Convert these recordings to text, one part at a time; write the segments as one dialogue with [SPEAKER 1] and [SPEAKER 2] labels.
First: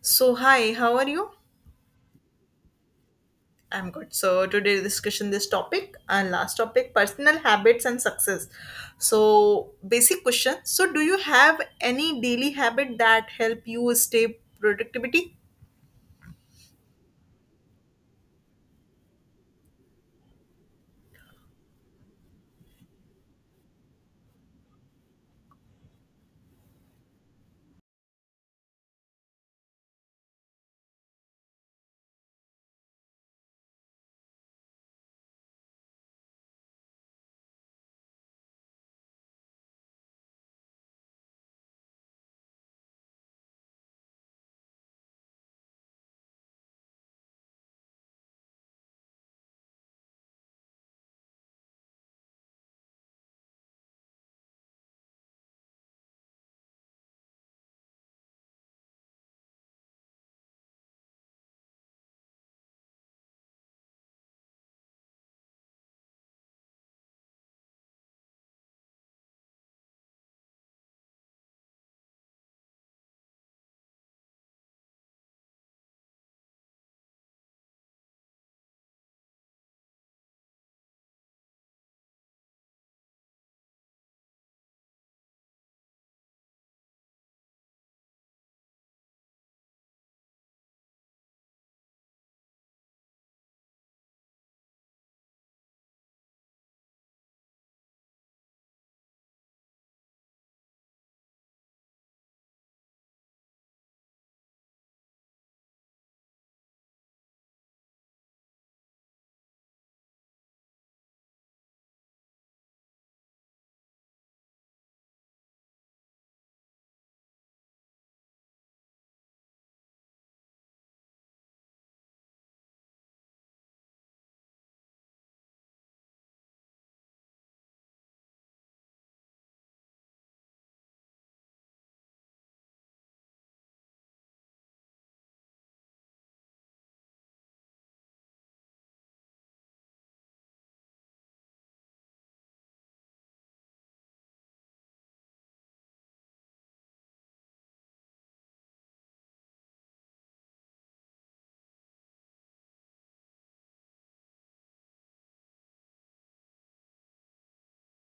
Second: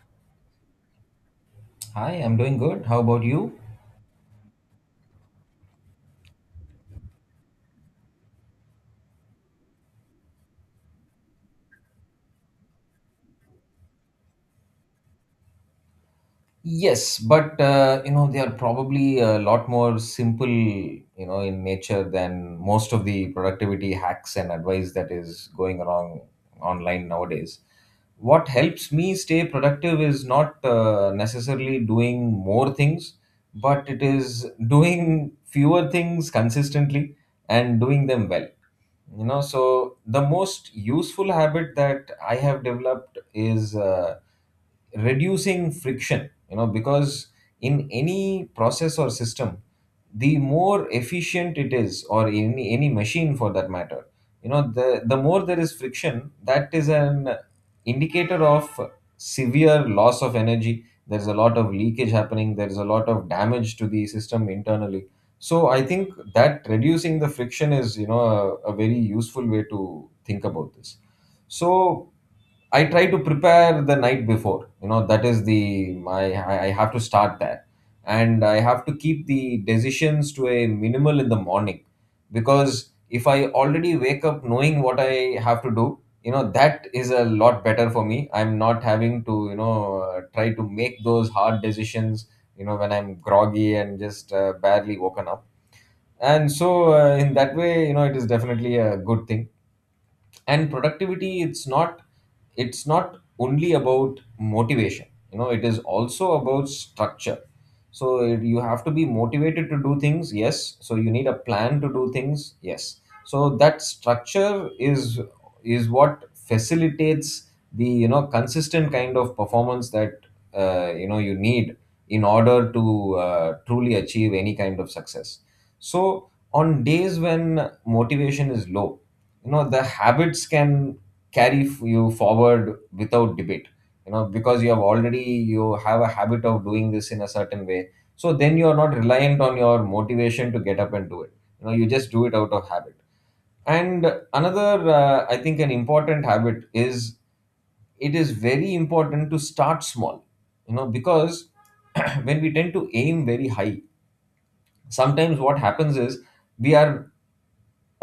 [SPEAKER 1] So hi, how are you?
[SPEAKER 2] Hi, I'm doing good. How about you?
[SPEAKER 1] I'm good. So today discussion this topic and last topic personal habits and success. So basic question. So do you have any daily habit that help you stay productivity?
[SPEAKER 2] Yes, but you know they are probably a lot more simple, you know, in nature than most of the productivity hacks and advice that is going around online nowadays. What helps me stay productive is not necessarily doing more things, but it is doing fewer things consistently and doing them well. You know, so the most useful habit that I have developed is reducing friction, you know, because in any process or system, the more efficient it is, or any machine for that matter, you know, the more there is friction, that is an indicator of severe loss of energy. There's a lot of leakage happening, there's a lot of damage to the system internally. So I think that reducing the friction is, you know, a very useful way to think about this. So I try to prepare the night before. You know, that is the my I have to start that, and I have to keep the decisions to a minimal in the morning, because if I already wake up knowing what I have to do, you know, that is a lot better for me. I'm not having to, you know, try to make those hard decisions, you know, when I'm groggy and just barely woken up. And so in that way, you know, it is definitely a good thing. And productivity, it's not, it's not only about motivation, you know, it is also about structure. So you have to be motivated to do things, yes, so you need a plan to do things, yes. So that structure is what facilitates the, you know, consistent kind of performance that you know you need in order to truly achieve any kind of success. So on days when motivation is low, you know, the habits can carry you forward without debate, you know, because you have already, you have a habit of doing this in a certain way. So then you are not reliant on your motivation to get up and do it, you know, you just do it out of habit. And another, I think an important habit is, it is very important to start small, you know, because when we tend to aim very high, sometimes what happens is, we are,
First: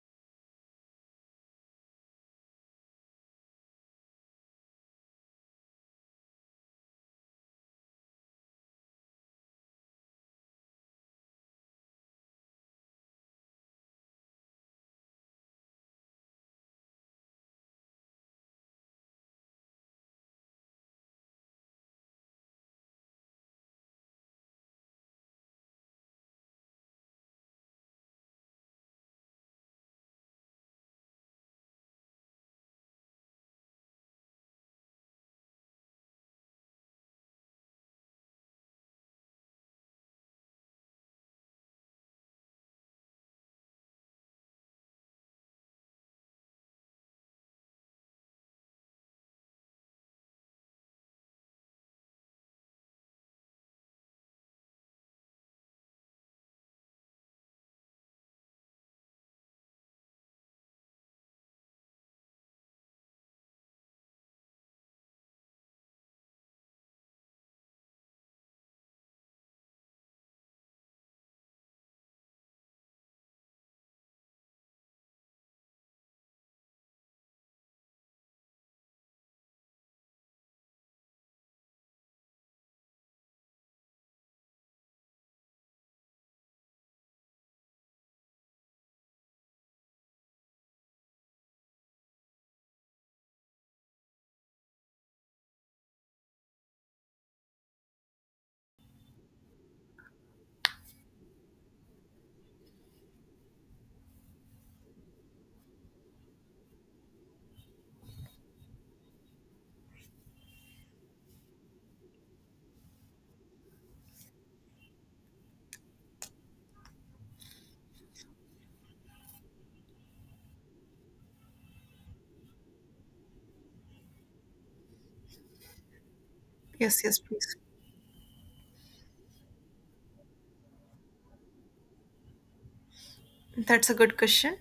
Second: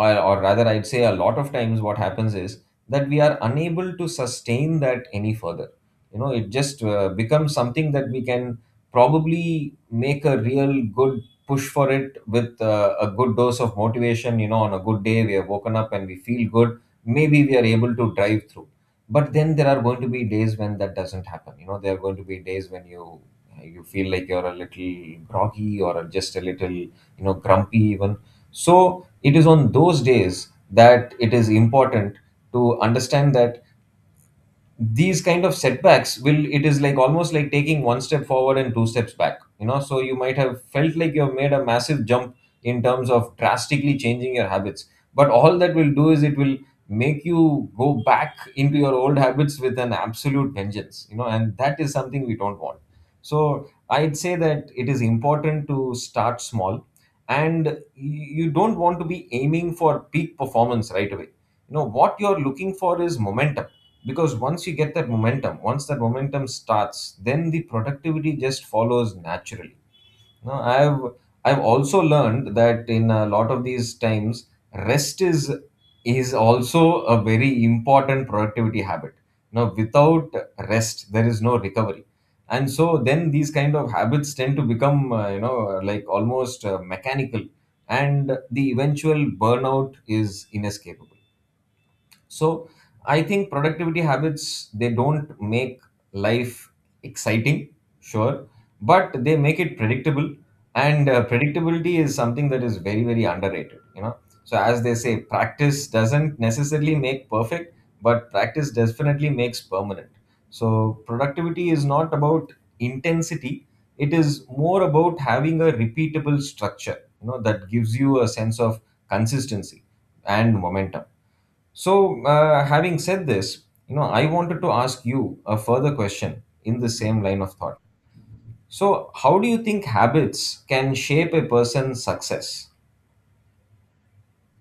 [SPEAKER 2] or rather I'd say a lot of times what happens is that we are unable to sustain that any further. You know, it just becomes something that we can probably make a real good push for it with a good dose of motivation. You know, on a good day we have woken up and we feel good, maybe we are able to drive through. But then there are going to be days when that doesn't happen, you know, there are going to be days when you feel like you're a little groggy or just a little, you know, grumpy even. So it is on those days that it is important to understand that these kind of setbacks will, it is like almost like taking one step forward and two steps back. You know, so you might have felt like you have made a massive jump in terms of drastically changing your habits, but all that will do is it will make you go back into your old habits with an absolute vengeance, you know, and that is something we don't want. So I'd say that it is important to start small, and you don't want to be aiming for peak performance right away. You know, what you're looking for is momentum, because once you get that momentum, once that momentum starts, then the productivity just follows naturally. Now I've also learned that in a lot of these times, rest is also a very important productivity habit. Now without rest there is no recovery, and so then these kind of habits tend to become you know like almost mechanical, and the eventual burnout is inescapable. So I think productivity habits, they don't make life exciting, sure, but they make it predictable. And predictability is something that is very, very underrated, you know. So as they say, practice doesn't necessarily make perfect, but practice definitely makes permanent. So productivity is not about intensity, it is more about having a repeatable structure, you know, that gives you a sense of consistency and momentum. So, having said this, you know, I wanted to ask you a further question in the
[SPEAKER 1] Yes, yes,
[SPEAKER 2] same line of
[SPEAKER 1] please.
[SPEAKER 2] thought. So, how do you think habits can shape a person's success?
[SPEAKER 1] That's a good question.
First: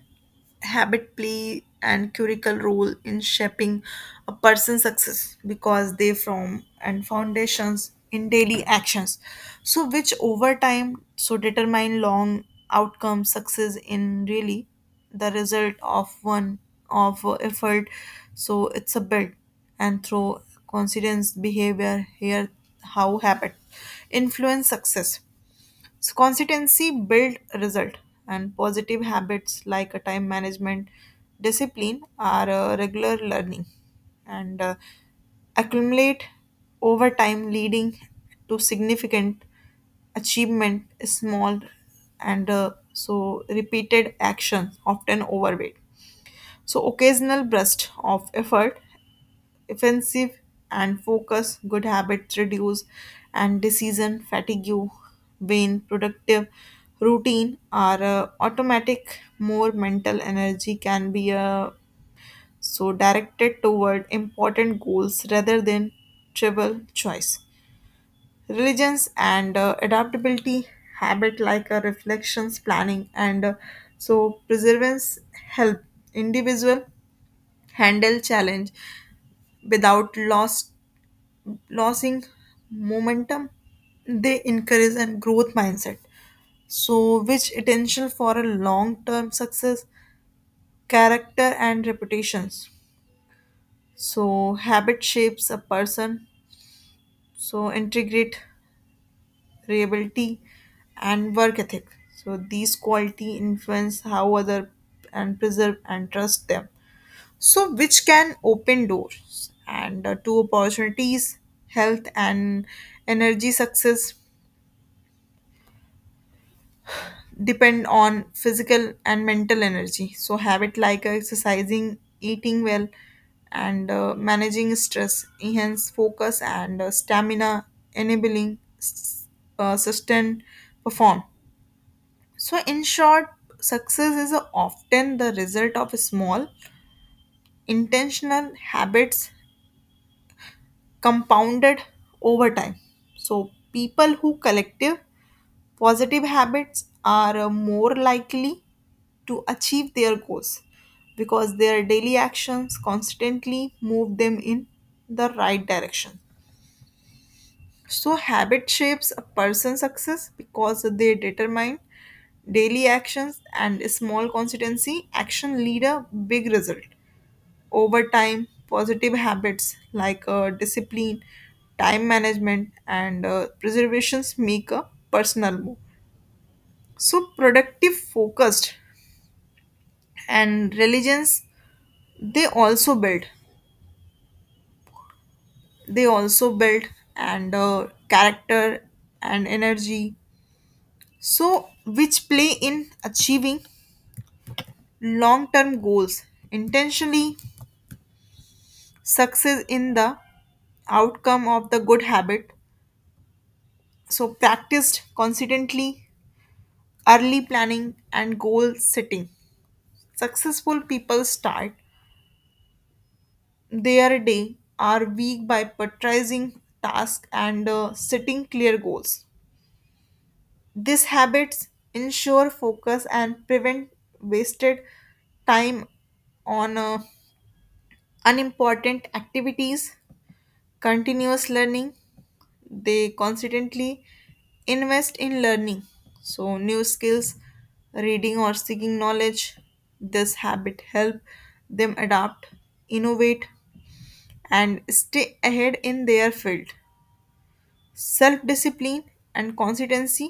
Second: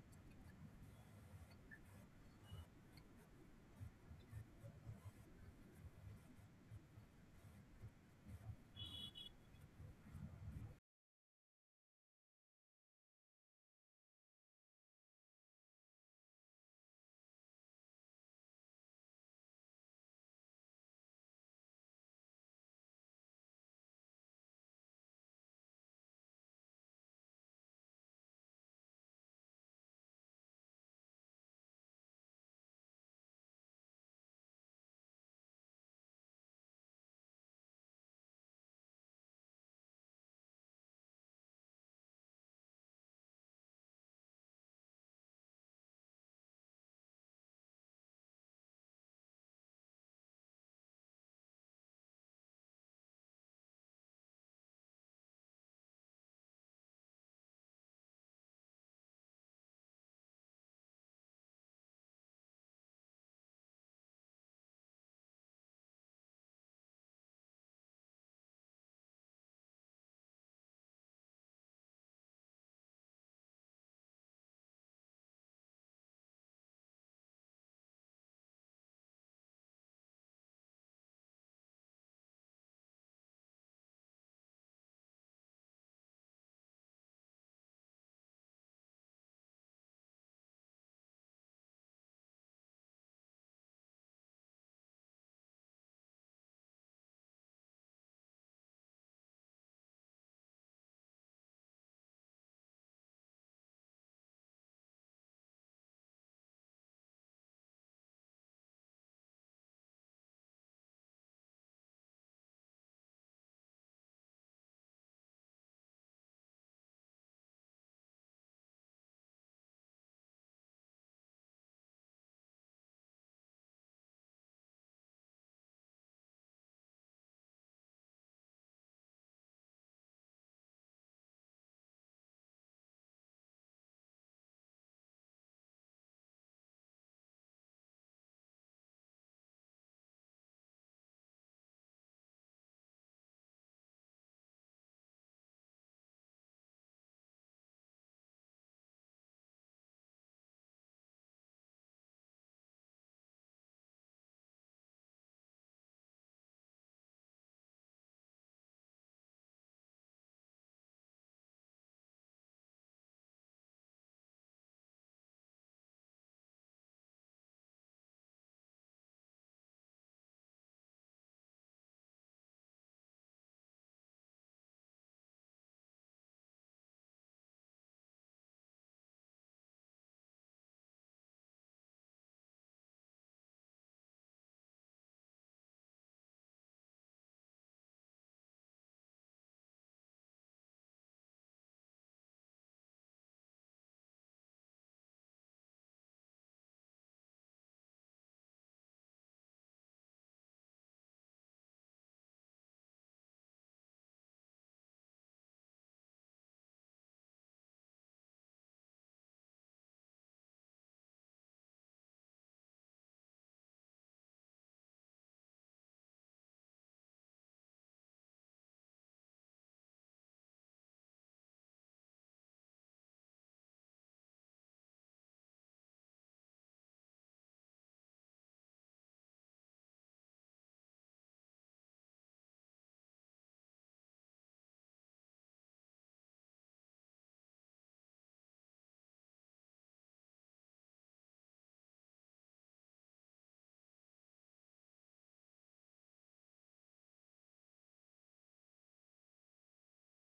[SPEAKER 1] Habit play and curricle role in shaping a person's success because they form and foundations in daily actions. So which over time so determine long outcome success in really the result of one of effort. So it's a build and through coincidence behavior here how habit influence success so consistency build result and positive habits like a time management discipline are regular learning and accumulate over time leading to significant achievement is small and so repeated actions often overweight so occasional burst of effort offensive and focus, good habits reduce and decision fatigue, vain productive routine are automatic, more mental energy can be so directed toward important goals rather than trivial choice. Religions and adaptability habit like reflections, planning and so preservance help individual handle challenge without loss, losing momentum. They encourage and growth mindset. So, which essential for a long-term success, character and reputations. So, habit shapes a person. So, integrate reliability and work ethic. So, these quality influence how other and preserve and trust them. So which can open doors and to opportunities health and energy success depend on physical and mental energy so habit like exercising eating well and managing stress enhance focus and stamina enabling sustained perform so in short success is often the result of small intentional habits compounded over time. So, people who collective positive habits are more likely to achieve their goals because their daily actions constantly move them in the right direction. So, habit shapes a person's success because they determine daily actions and a small consistency action lead a big result. Over time, positive habits like discipline, time management, and preservations make a personal move. So, productive, focused, and religions they also build. They also build and character and energy. So, which play in achieving long term goals intentionally, success in the outcome of the good habit so practiced consistently early planning and goal setting. Successful people start their day or week by prioritizing tasks and setting clear goals. These habits ensure focus and prevent wasted time on unimportant activities continuous learning they constantly invest in learning so new skills reading or seeking knowledge this habit help them adapt innovate and stay ahead in their field self discipline and consistency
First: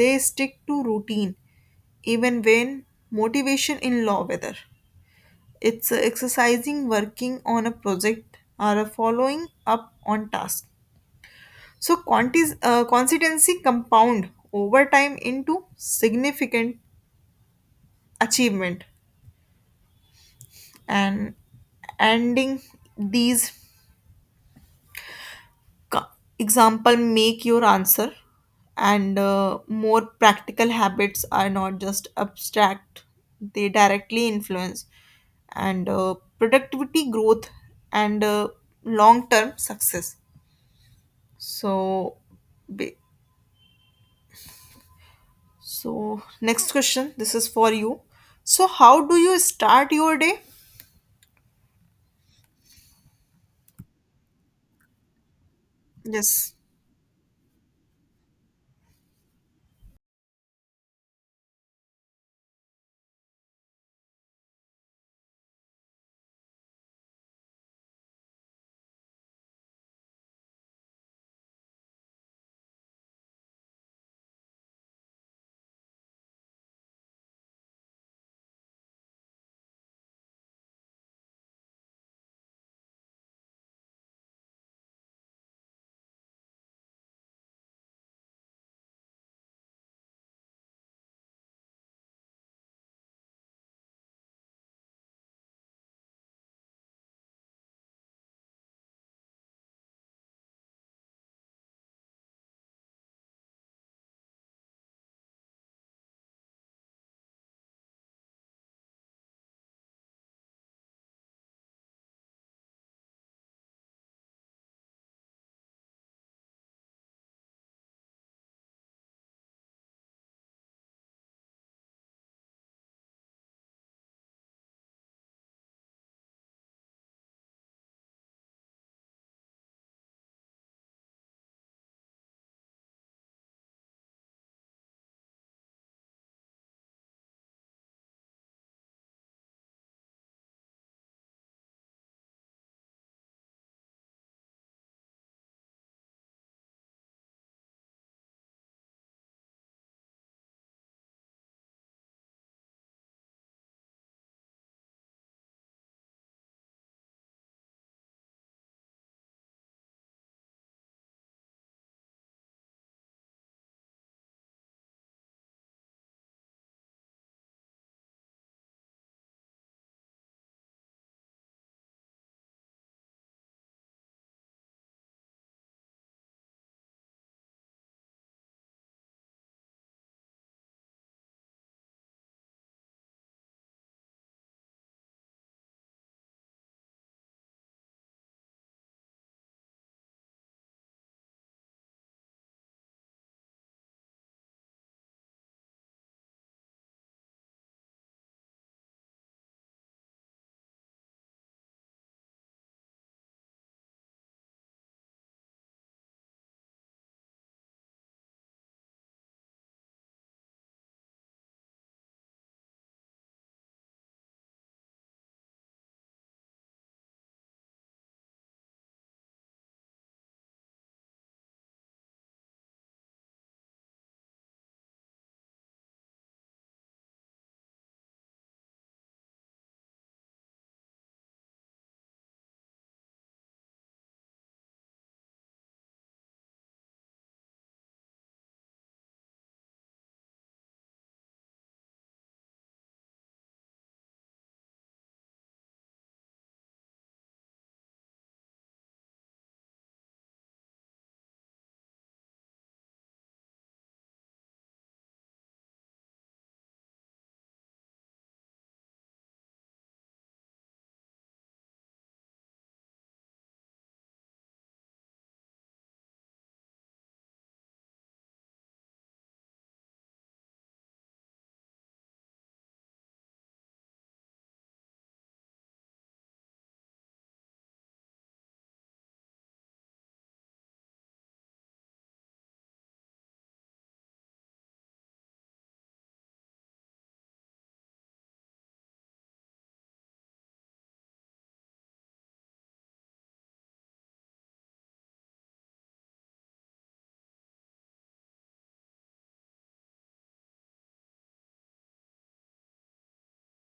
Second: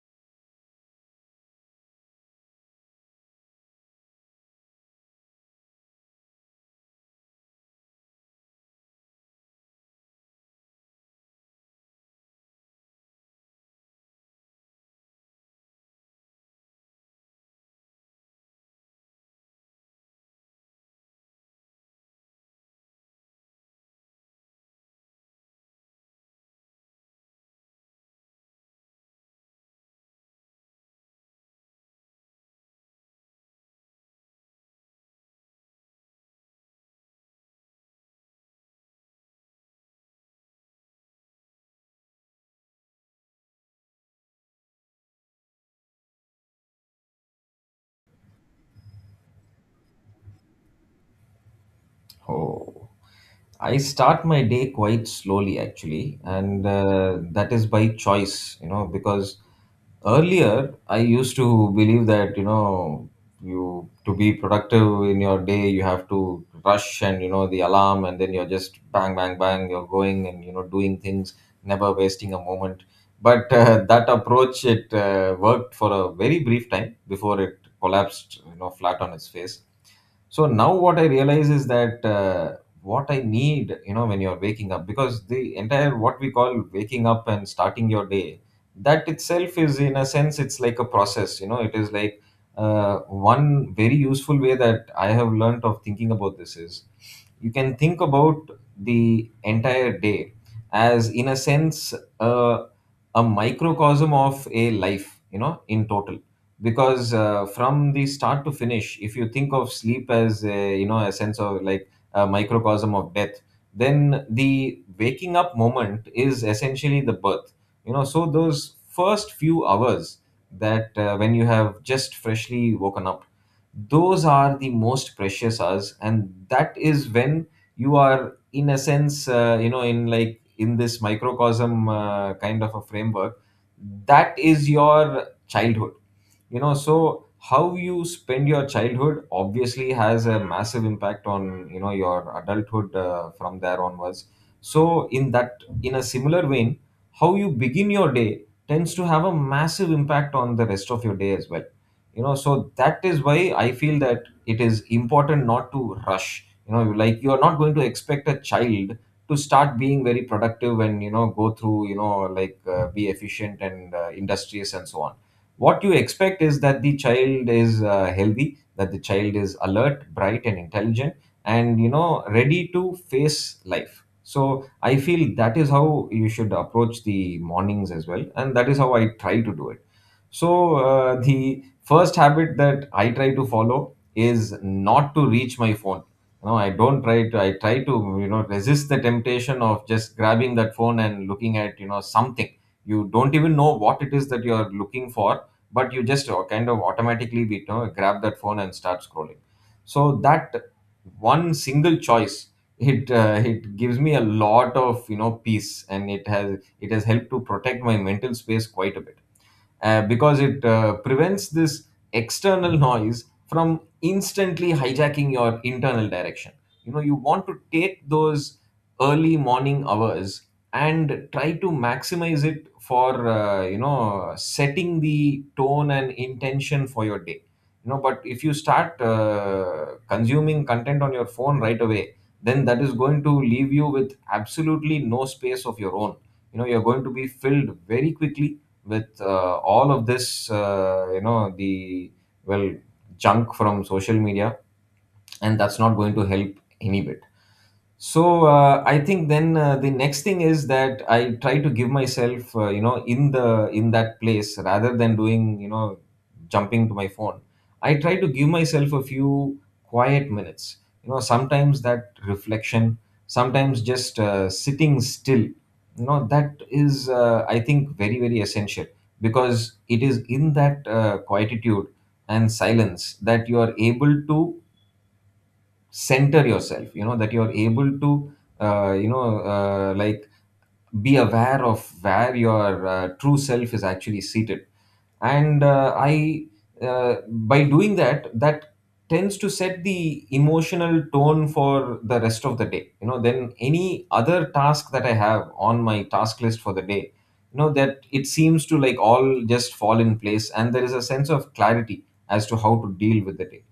[SPEAKER 1] they stick to routine even when motivation in low weather it's exercising working on a project or a following up on task. So consistency compound over time into significant achievement and ending these co- example make your answer and more practical habits are not just abstract they directly influence and productivity growth and long term success so ba- So, next question. This is for you. So, how do you start your day?
[SPEAKER 2] Oh. I start my day quite slowly actually,
[SPEAKER 1] Yes,
[SPEAKER 2] and that is by choice, you know, because earlier I used to believe that, you know, you to be productive in your day, you have to rush and, you know, the alarm, and then you're just bang, bang, bang, you're going and, you know, doing things, never wasting a moment. But that approach, it worked for a very brief time before it collapsed, you know, flat on its face. So now what I realize is that, what I need, you know, when you're waking up, because the entire what we call waking up and starting your day, that itself is in a sense, it's like a process. You know, it is like uh, one very useful way that I have learned of thinking about this is, you can think about the entire day as in a sense, uh, a microcosm of a life, you know, in total. Because from the start to finish, if you think of sleep as a, you know, a sense of like a microcosm of death, then the waking up moment is essentially the birth. You know, so those first few hours that when you have just freshly woken up, those are the most precious hours, and that is when you are in a sense, you know, in like in this microcosm, kind of a framework, that is your childhood. You know, so how you spend your childhood obviously has a massive impact on, you know, your adulthood from there onwards. So in that, in a similar vein, how you begin your day tends to have a massive impact on the rest of your day as well. You know, so that is why I feel that it is important not to rush. You know, like you are not going to expect a child to start being very productive and, you know, go through, you know, like be efficient and industrious and so on. What you expect is that the child is healthy, that the child is alert, bright and intelligent, and you know, ready to face life. So I feel that is how you should approach the mornings as well, and that is how I try to do it. So, the first habit that I try to follow is not to reach my phone. No, I don't try to, I try to, you know, resist the temptation of just grabbing that phone and looking at, you know, something. You don't even know what it is that you are looking for, but you just kind of automatically, you know, grab that phone and start scrolling. So, that one single choice. It, it gives me a lot of, you know, peace, and it has helped to protect my mental space quite a bit, because it prevents this external noise from instantly hijacking your internal direction. You know, you want to take those early morning hours and try to maximize it for, you know, setting the tone and intention for your day. You know, but if you start consuming content on your phone right away, then that is going to leave you with absolutely no space of your own. You know, you're going to be filled very quickly with all of this, you know, the, well, junk from social media, and that's not going to help any bit. So I think then the next thing is that I try to give myself, you know, in the in that place, rather than doing, you know, jumping to my phone, I try to give myself a few quiet minutes. You know, sometimes that reflection, sometimes just sitting still, you know, that is I think very, very essential, because it is in that quietude and silence that you are able to center yourself. You know, that you're able to you know, like be aware of where your true self is actually seated. And I by doing that, that tends to set the emotional tone for the rest of the day. You know, then any other task that I have on my task list for the day, you know, that, it seems to like all just fall in place, and there is a sense of clarity as to how to deal with the day.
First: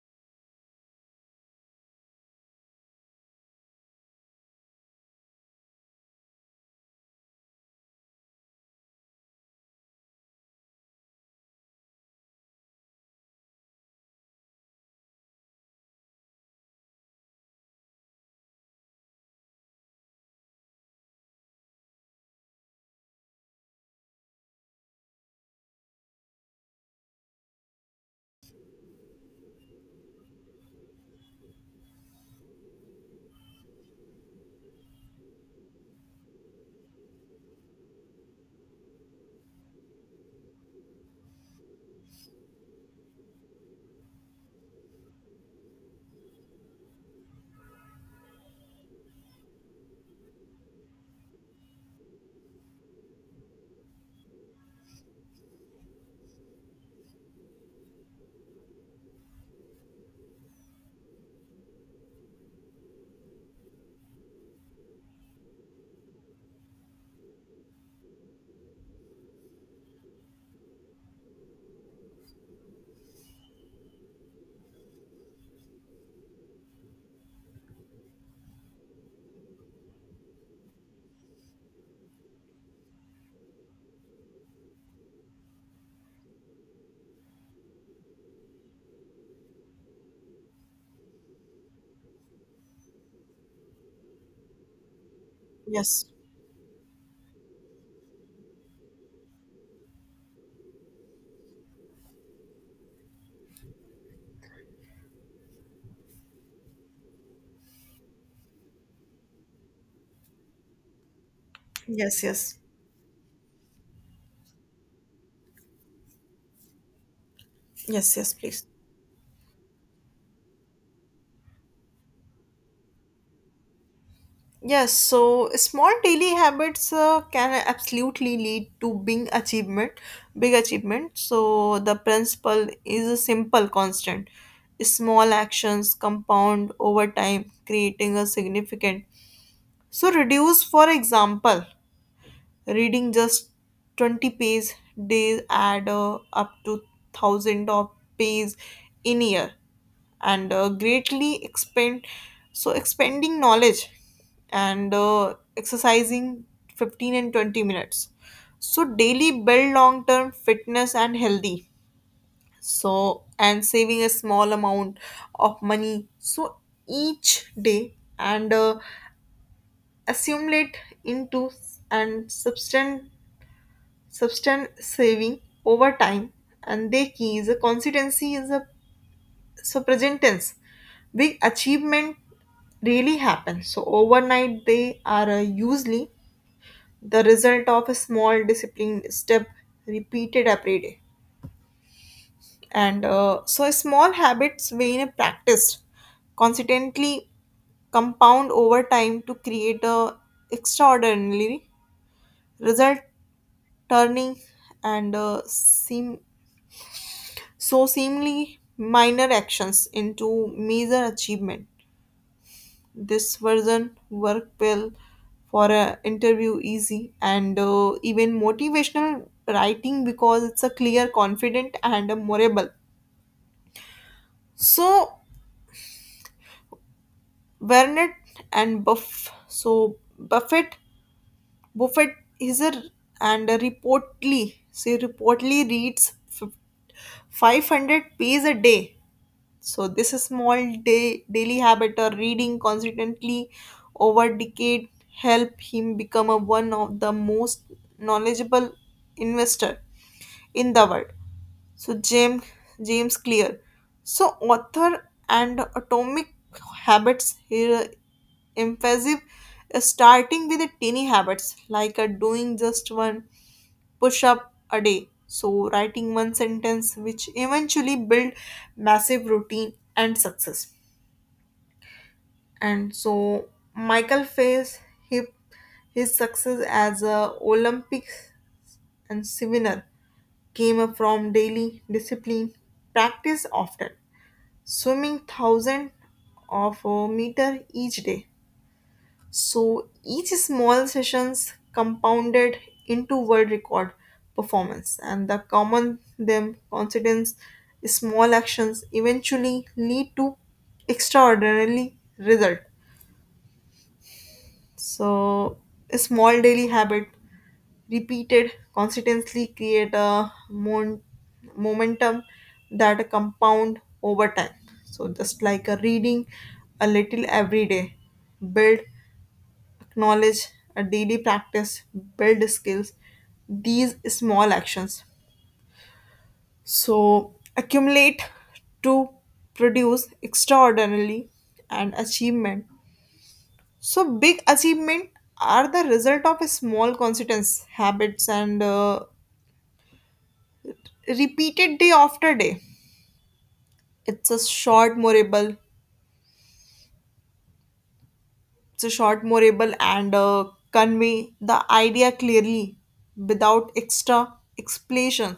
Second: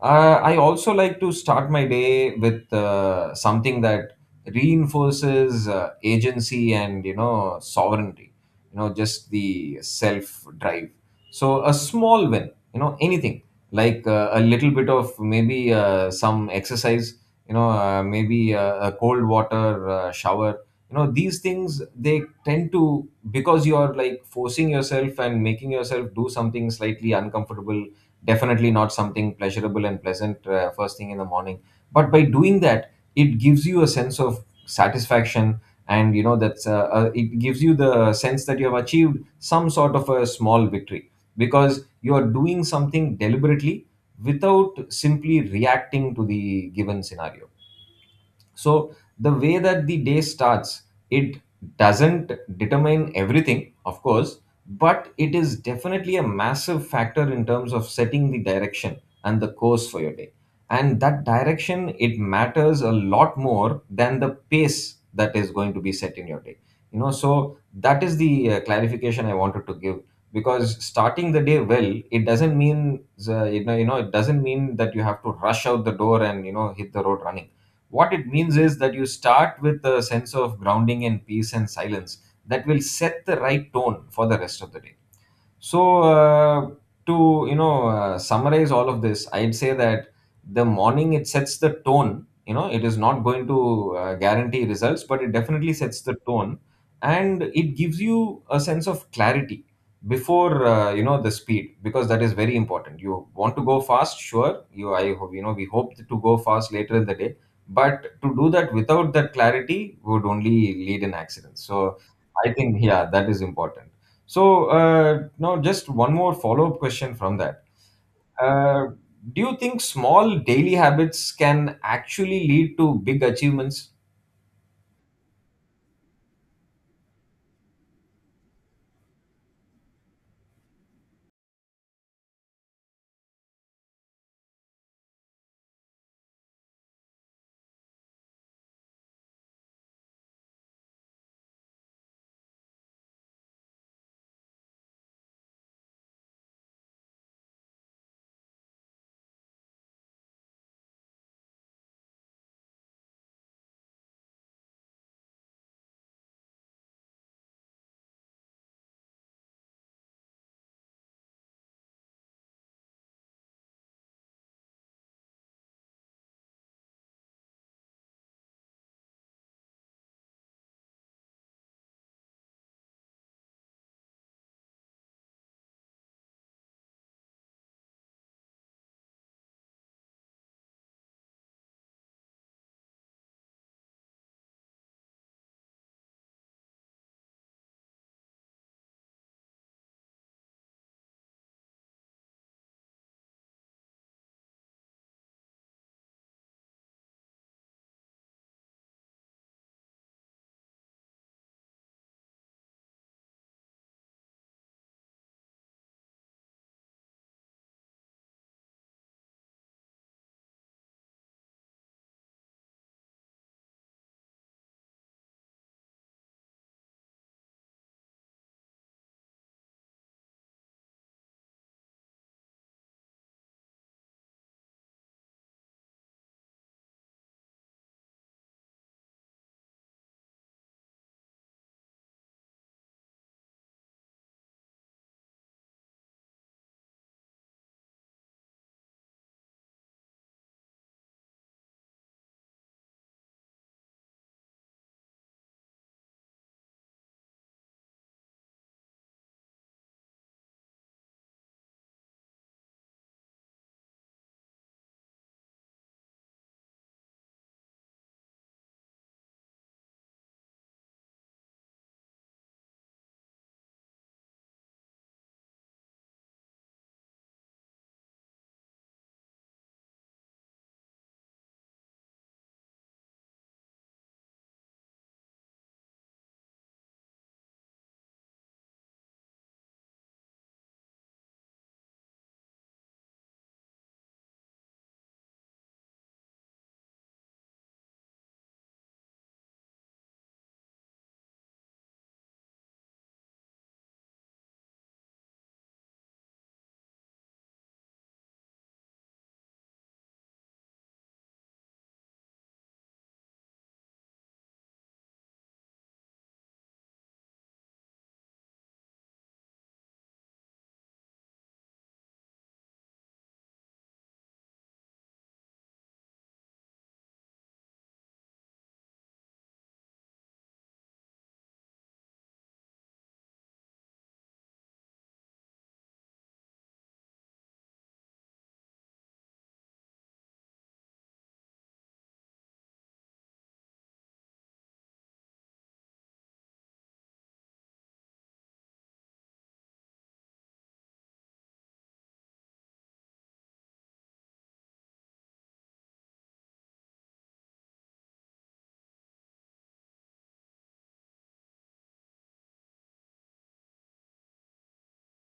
[SPEAKER 2] I also like to start my day with something that reinforces agency and, you know, sovereignty. You know, just the self drive. So a small win. You know, anything like a little bit of maybe some exercise. You know, maybe a cold water shower. You know, these things, they tend to, because you are like forcing yourself and making yourself do something slightly uncomfortable, definitely not something pleasurable and pleasant first thing in the morning. But by doing that, it gives you a sense of satisfaction, and you know that's it gives you the sense that you have achieved some sort of a small victory, because you are doing something deliberately, without simply reacting to the given scenario. So the way that the day starts, it doesn't determine everything, of course, but it is definitely a massive factor in terms of setting the direction and the course for your day. And that direction, it matters a lot more than the pace that is going to be set in your day. You know, so that is the clarification I wanted to give, because starting the day well, it doesn't mean, you know, you know, it doesn't mean that you have to rush out the door and, you know, hit the road running. What it means is that you start with a sense of grounding and peace and silence that will set the right tone for the rest of the day. So, to, you know, summarize all of this, I'd say that the morning, it sets the tone. You know, it is not going to guarantee results, but it definitely sets
[SPEAKER 1] yes,
[SPEAKER 2] the tone, and it gives you a sense of clarity before, you know, the speed, because that is very important. You want to go fast, sure. You, I hope, you know, we hope to go fast later in the day, but to do that without that clarity would only lead in accidents. So,
[SPEAKER 1] yes,
[SPEAKER 2] I
[SPEAKER 1] yes,
[SPEAKER 2] think yeah, that is important. So now just one more follow-up question from that.
[SPEAKER 1] yes, yes, please.
[SPEAKER 2] Uh, do you think small daily habits can actually lead to big achievements?
[SPEAKER 1] Yes, so small daily habits can absolutely lead to big achievement, big achievement. So the principle is a simple constant. Small actions compound over time, creating a significant. So reduce, for example, reading just 20 pages days add up to thousand of pages in year and greatly expand so expanding knowledge and exercising 15 and 20 minutes so daily build long term fitness and healthy so and saving a small amount of money so each day and assimilate into and substance saving over time and the key is a consistency is a so present tense big achievement really happen so overnight they are usually the result of a small disciplined step repeated every day and so small habits when practiced consistently compound over time to create a extraordinary result turning and seem so seemingly minor actions into major achievement. This version work well for an interview, easy and even motivational writing because it's a clear, confident, and memorable. So Burnett and Buff, so Buffett, Buffett is a and a reportedly reads f- 500 pages a day. So this is small daily habit or reading consistently over decade help him become a one of the most knowledgeable investor in the world. So James Clear. So author and atomic habits here emphasis is starting with the tiny habits like a doing just one push up a day. So, writing one sentence, which eventually build massive routine and success. And so, Michael faced his, his success as a Olympics and swimmer came up from daily discipline, practice often, swimming thousand of a meter each day. So each small sessions compounded into world record performance and the common them confidence small actions eventually lead to extraordinary result. So a small daily habit repeated consistently create a momentum that compound over time. So just like a reading a little every day build knowledge, a daily practice, build skills, these small actions. So accumulate to produce extraordinarily and achievement. So big achievement are the result of a small consistence habits and repeated day after day. It's a short morable. It's a short morable and convey the idea clearly without extra explanation.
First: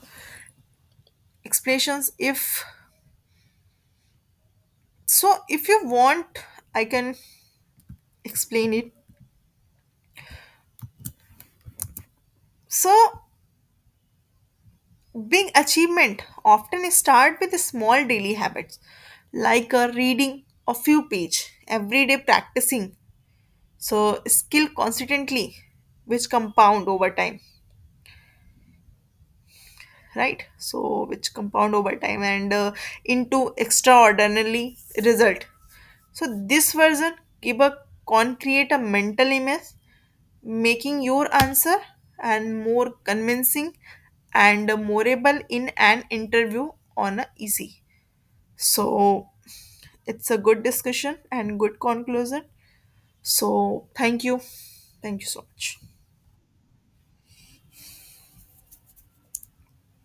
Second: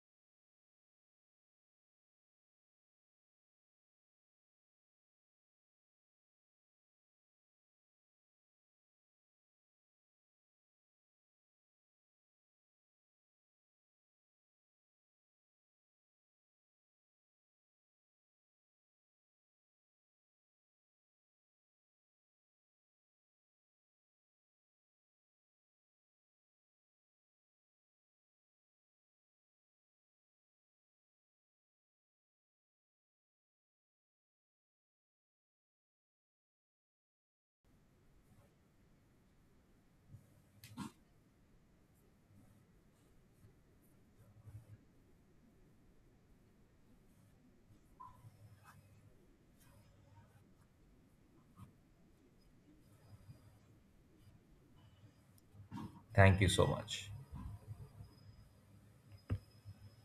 [SPEAKER 1] Explanations if so if you want I can explain it so big achievement often start with small daily habits like reading a few page every day practicing so skill consistently which compound over time right so which compound over time and into extraordinarily result so this version give a concrete a mental image making your answer and more convincing and memorable in an interview on a easy so it's a good discussion and good conclusion so thank you so much.
[SPEAKER 2] Thank you so much.